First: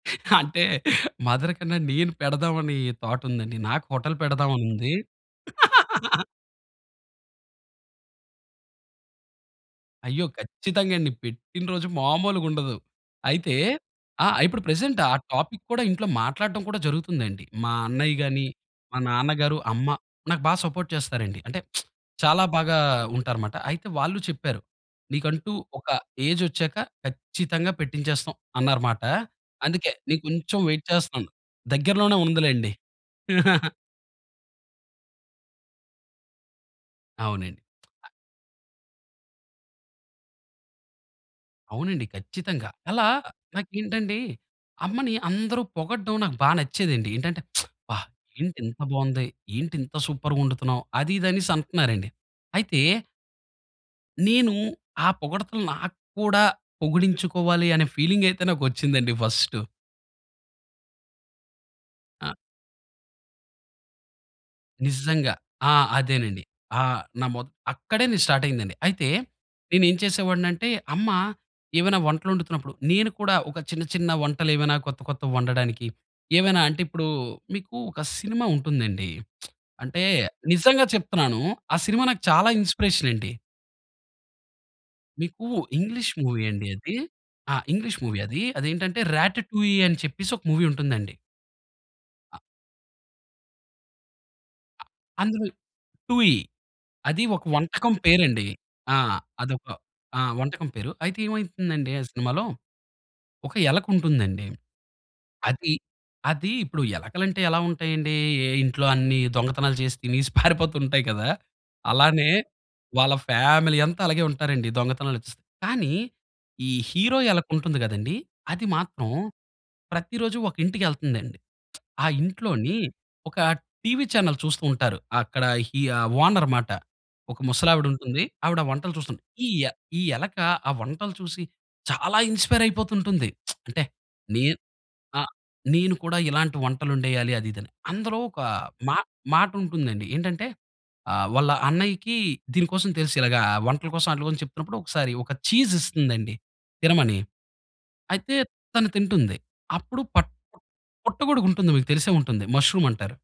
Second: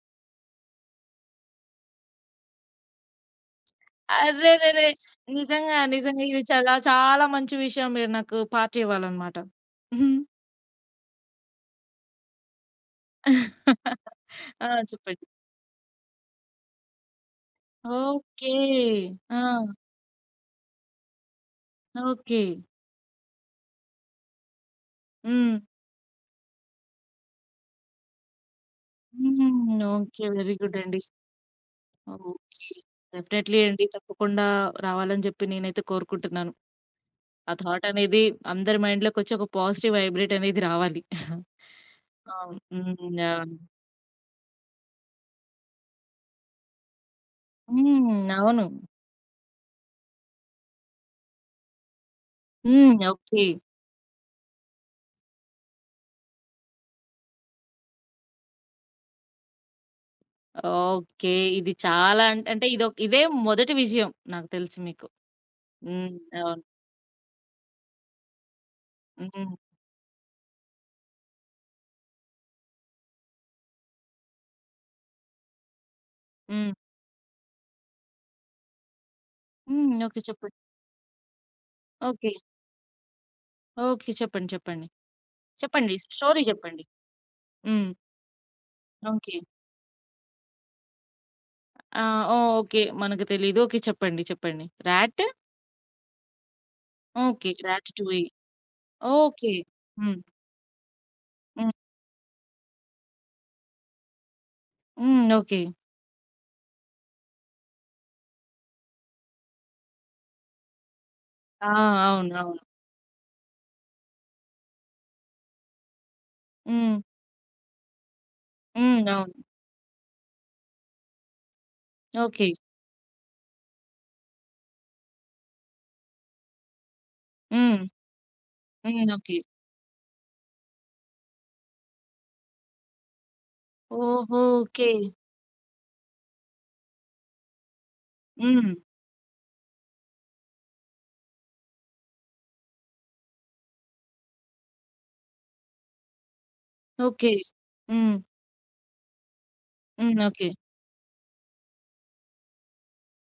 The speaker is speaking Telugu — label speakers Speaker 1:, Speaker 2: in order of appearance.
Speaker 1: అంటే, మదర్ కన్నా, నేను పెడదాం అని, థాటుందండి. నాకు హోటల్
Speaker 2: అరెరెరె!
Speaker 1: పెడదామనుంది.
Speaker 2: నిజంగా, నిజంగా ఇది చాలా, చాలా మంచి విషయం. మీరు నాకు పార్టీ ఇవ్వాలన్నమాట.
Speaker 1: అయ్యో! ఖచ్చితంగా అండి. పెట్టిన రోజు మామూలుగుండదు. అయితే ఆ! ఇప్పుడు
Speaker 2: ఆ!
Speaker 1: ప్రెజెంట్ ఆ
Speaker 2: చెప్పండి?
Speaker 1: టాపిక్ కూడా ఇంట్లో మాట్లాడటం కూడా జరుగుతుందండి. మా అన్నయ్య గాని,
Speaker 2: ఓకే.
Speaker 1: మా నాన్నగారు,
Speaker 2: ఆ!
Speaker 1: అమ్మ, నాకు బాగా సపోర్ట్ చేస్తారండి. అంటే,
Speaker 2: ఓకే.
Speaker 1: చాలా బాగా ఉంటారుమాట. అయితే వాళ్ళు చెప్పారు, "నీకంటూ
Speaker 2: హ్మ్.
Speaker 1: ఒక ఏజొచ్చాక, ఖచ్చితంగా పెట్టించేస్తాం" అన్నారుమాట.
Speaker 2: హ్మ్.
Speaker 1: అందుకే నేను
Speaker 2: ఓకే. వెరీ
Speaker 1: కొంచెం
Speaker 2: గుడ్
Speaker 1: వైట్
Speaker 2: అండి.
Speaker 1: చేస్తనను. దగ్గరలోనే
Speaker 2: ఓకే.
Speaker 1: ఉందిలెండి.
Speaker 2: డెఫినైట్లీ అండి. తప్పకుండా రావాలని చెప్పి నేనైతే కోరుకుంటున్నాను. ఆ
Speaker 1: అవునండి.
Speaker 2: థాట్
Speaker 1: అ!
Speaker 2: అనేది అందరి మైండ్‌లో కోచ్చి, ఒక పాజిటివ్ వైబ్రేట్ అనేది రావాలి.
Speaker 1: అవునండి
Speaker 2: అవును.
Speaker 1: ఖచ్చితంగా.
Speaker 2: హ్మ్.
Speaker 1: అలా
Speaker 2: అవును.
Speaker 1: నాకేంటంటే, అమ్మని అందరూ పొగడం నాకు బా నచ్చేదండి. ఏంటంటే, అబ్బా!
Speaker 2: హ్మ్.
Speaker 1: "ఏంటి
Speaker 2: అవును.
Speaker 1: ఇంత బావుంది! ఏంటి ఇంత సూపర్‌గా వండుతున్నావు" అది ఇదనేసి అంటన్నారండి. అయితే
Speaker 2: హ్మ్. ఓకే.
Speaker 1: నేను ఆ పొగడ్తలు నాకు కూడా పొగిడించుకోవాలి, అనే ఫీలింగైతే నాకు వొచ్చిందండి ఫస్టు.
Speaker 2: ఓకే. ఇది చాలా
Speaker 1: ఆ!
Speaker 2: అంటే, అంటే ఇదొక ఇదే మొదటి విషయం నాకు తెలుసు మీకు.
Speaker 1: నిజంగా. ఆ!
Speaker 2: హ్మ్.
Speaker 1: అదేనండి.
Speaker 2: అవును.
Speaker 1: ఆహ్, నమోత్ అక్కడేని స్టార్టయిందండి. అయితే
Speaker 2: హ్మ్.
Speaker 1: నేను ఏం చేసేవాడినింటే, అమ్మ ఏవైనా వంటలు వండుతున్నప్పుడు, నేను కూడా ఒక చిన్న, చిన్న వంటలు ఏవైనా కొత్త, కొత్త వండడానికి, ఏవైనా
Speaker 2: హ్మ్.
Speaker 1: అంటే, ఇప్పుడు మీకు ఒక సినిమా ఉంటుందండి,
Speaker 2: హ్మ్.
Speaker 1: అంటే,
Speaker 2: ఓకే. చెప్పండి.
Speaker 1: నిజంగా చెప్తున్నాను, ఆ సినిమా నాకు
Speaker 2: ఓకే.
Speaker 1: చాలా ఇన్‌స్పిరేషనండి.
Speaker 2: ఓకే. చెప్పండి, చెప్పండి,
Speaker 1: మీకు
Speaker 2: చెప్పండి
Speaker 1: ఇంగ్లీష్
Speaker 2: స్టోరీ
Speaker 1: మూవీ అండి
Speaker 2: చెప్పండి.
Speaker 1: అది. ఆ!
Speaker 2: హ్మ్.
Speaker 1: ఇంగ్లీష్ మూవీ అది. అది ఏంటంటే 'ర్యాట్
Speaker 2: ఓకే.
Speaker 1: టూ ఈ' అని చెప్పేసి ఒక మూవీ ఉంటుందండి.
Speaker 2: ఆ!
Speaker 1: అ!
Speaker 2: ఓకే. మనకు తెలీదు. ఓకే. చెప్పండి, చెప్పండి.
Speaker 1: అ
Speaker 2: 'ర్యాట్?'
Speaker 1: అందులో 'టూ ఈ' అది ఒక
Speaker 2: ఓకే. 'ర్యాట్
Speaker 1: వంటకం
Speaker 2: టూ ఈ'
Speaker 1: పేరండి. ఆ!
Speaker 2: ఓకే.
Speaker 1: అదొక, ఆ!
Speaker 2: హ్మ్.
Speaker 1: వంటకం పేరు. అయితే
Speaker 2: హ్మ్.
Speaker 1: ఏమైతుందండి ఆ సినిమాలో, ఒక ఎలక ఉంటుందండి.
Speaker 2: హ్మ్. ఓకే.
Speaker 1: అది, అది ఇప్పుడు ఎలకలంటే ఎలా ఉంటాయండి? ఎ ఇంట్లో అన్ని దొంగతనాలు చేసి తినేసి పారిపోతుంటాయి కదా!
Speaker 2: ఆ!
Speaker 1: అలానే,
Speaker 2: అవును. అవును.
Speaker 1: వాళ్ళ ఫ్యామిలీ అంతా అలాగే ఉంటారండి, దొంగతనాలు కానీ, ఈ
Speaker 2: హ్మ్.
Speaker 1: హీరో ఎలుక ఉంటుంది కదండీ! అది
Speaker 2: హ్మ్.
Speaker 1: మాత్రం,
Speaker 2: అవును.
Speaker 1: ప్రతిరోజు ఒక ఇంటికి కెళ్తందండి. ఆ
Speaker 2: ఓకే.
Speaker 1: ఇంట్లోని ఒక టీవీ చానెల్ చూస్తూ ఉంటారు అక్కడ హి ఆ ఓనర్ మాట. ఒక
Speaker 2: హ్మ్.
Speaker 1: ముసలావిడుంటుంది. ఆవిడ వంటలు
Speaker 2: హ్మ్.
Speaker 1: చూస్తుంది.
Speaker 2: ఓకే.
Speaker 1: ఈ య ఈ ఎలుక ఆ వంటలు చూసి, చాలా ఇన్‌స్పైరయిపోతుంటుంది. అంటే,
Speaker 2: ఓహో!
Speaker 1: నేను,
Speaker 2: ఓకే.
Speaker 1: ఆ నేను కూడా ఇలాంటి వంటలొండేయాలి అది, ఇదిని. అందులో ఒక
Speaker 2: హ్మ్.
Speaker 1: మా మాటుంటుందండి. ఏంటంటే, ఆహ్, వాళ్ళ అన్నయ్యకి దీని కోసం తెలుసు, ఇలాగ వంటల కోసం అట్లా కోసం చెప్తున్నప్పుడు, ఒకసారి ఒక ఛీజ్ ఇస్తుందండి తినమని.
Speaker 2: ఓకే. హ్మ్.
Speaker 1: అయితే తను తింటుంది. అప్పుడు
Speaker 2: హ్మ్.
Speaker 1: పట్
Speaker 2: ఓకే.
Speaker 1: పుట్టగొడుగుంటుంది, మీకు తెలిసే ఉంటుంది, ముష్రూమ్ అంటారు.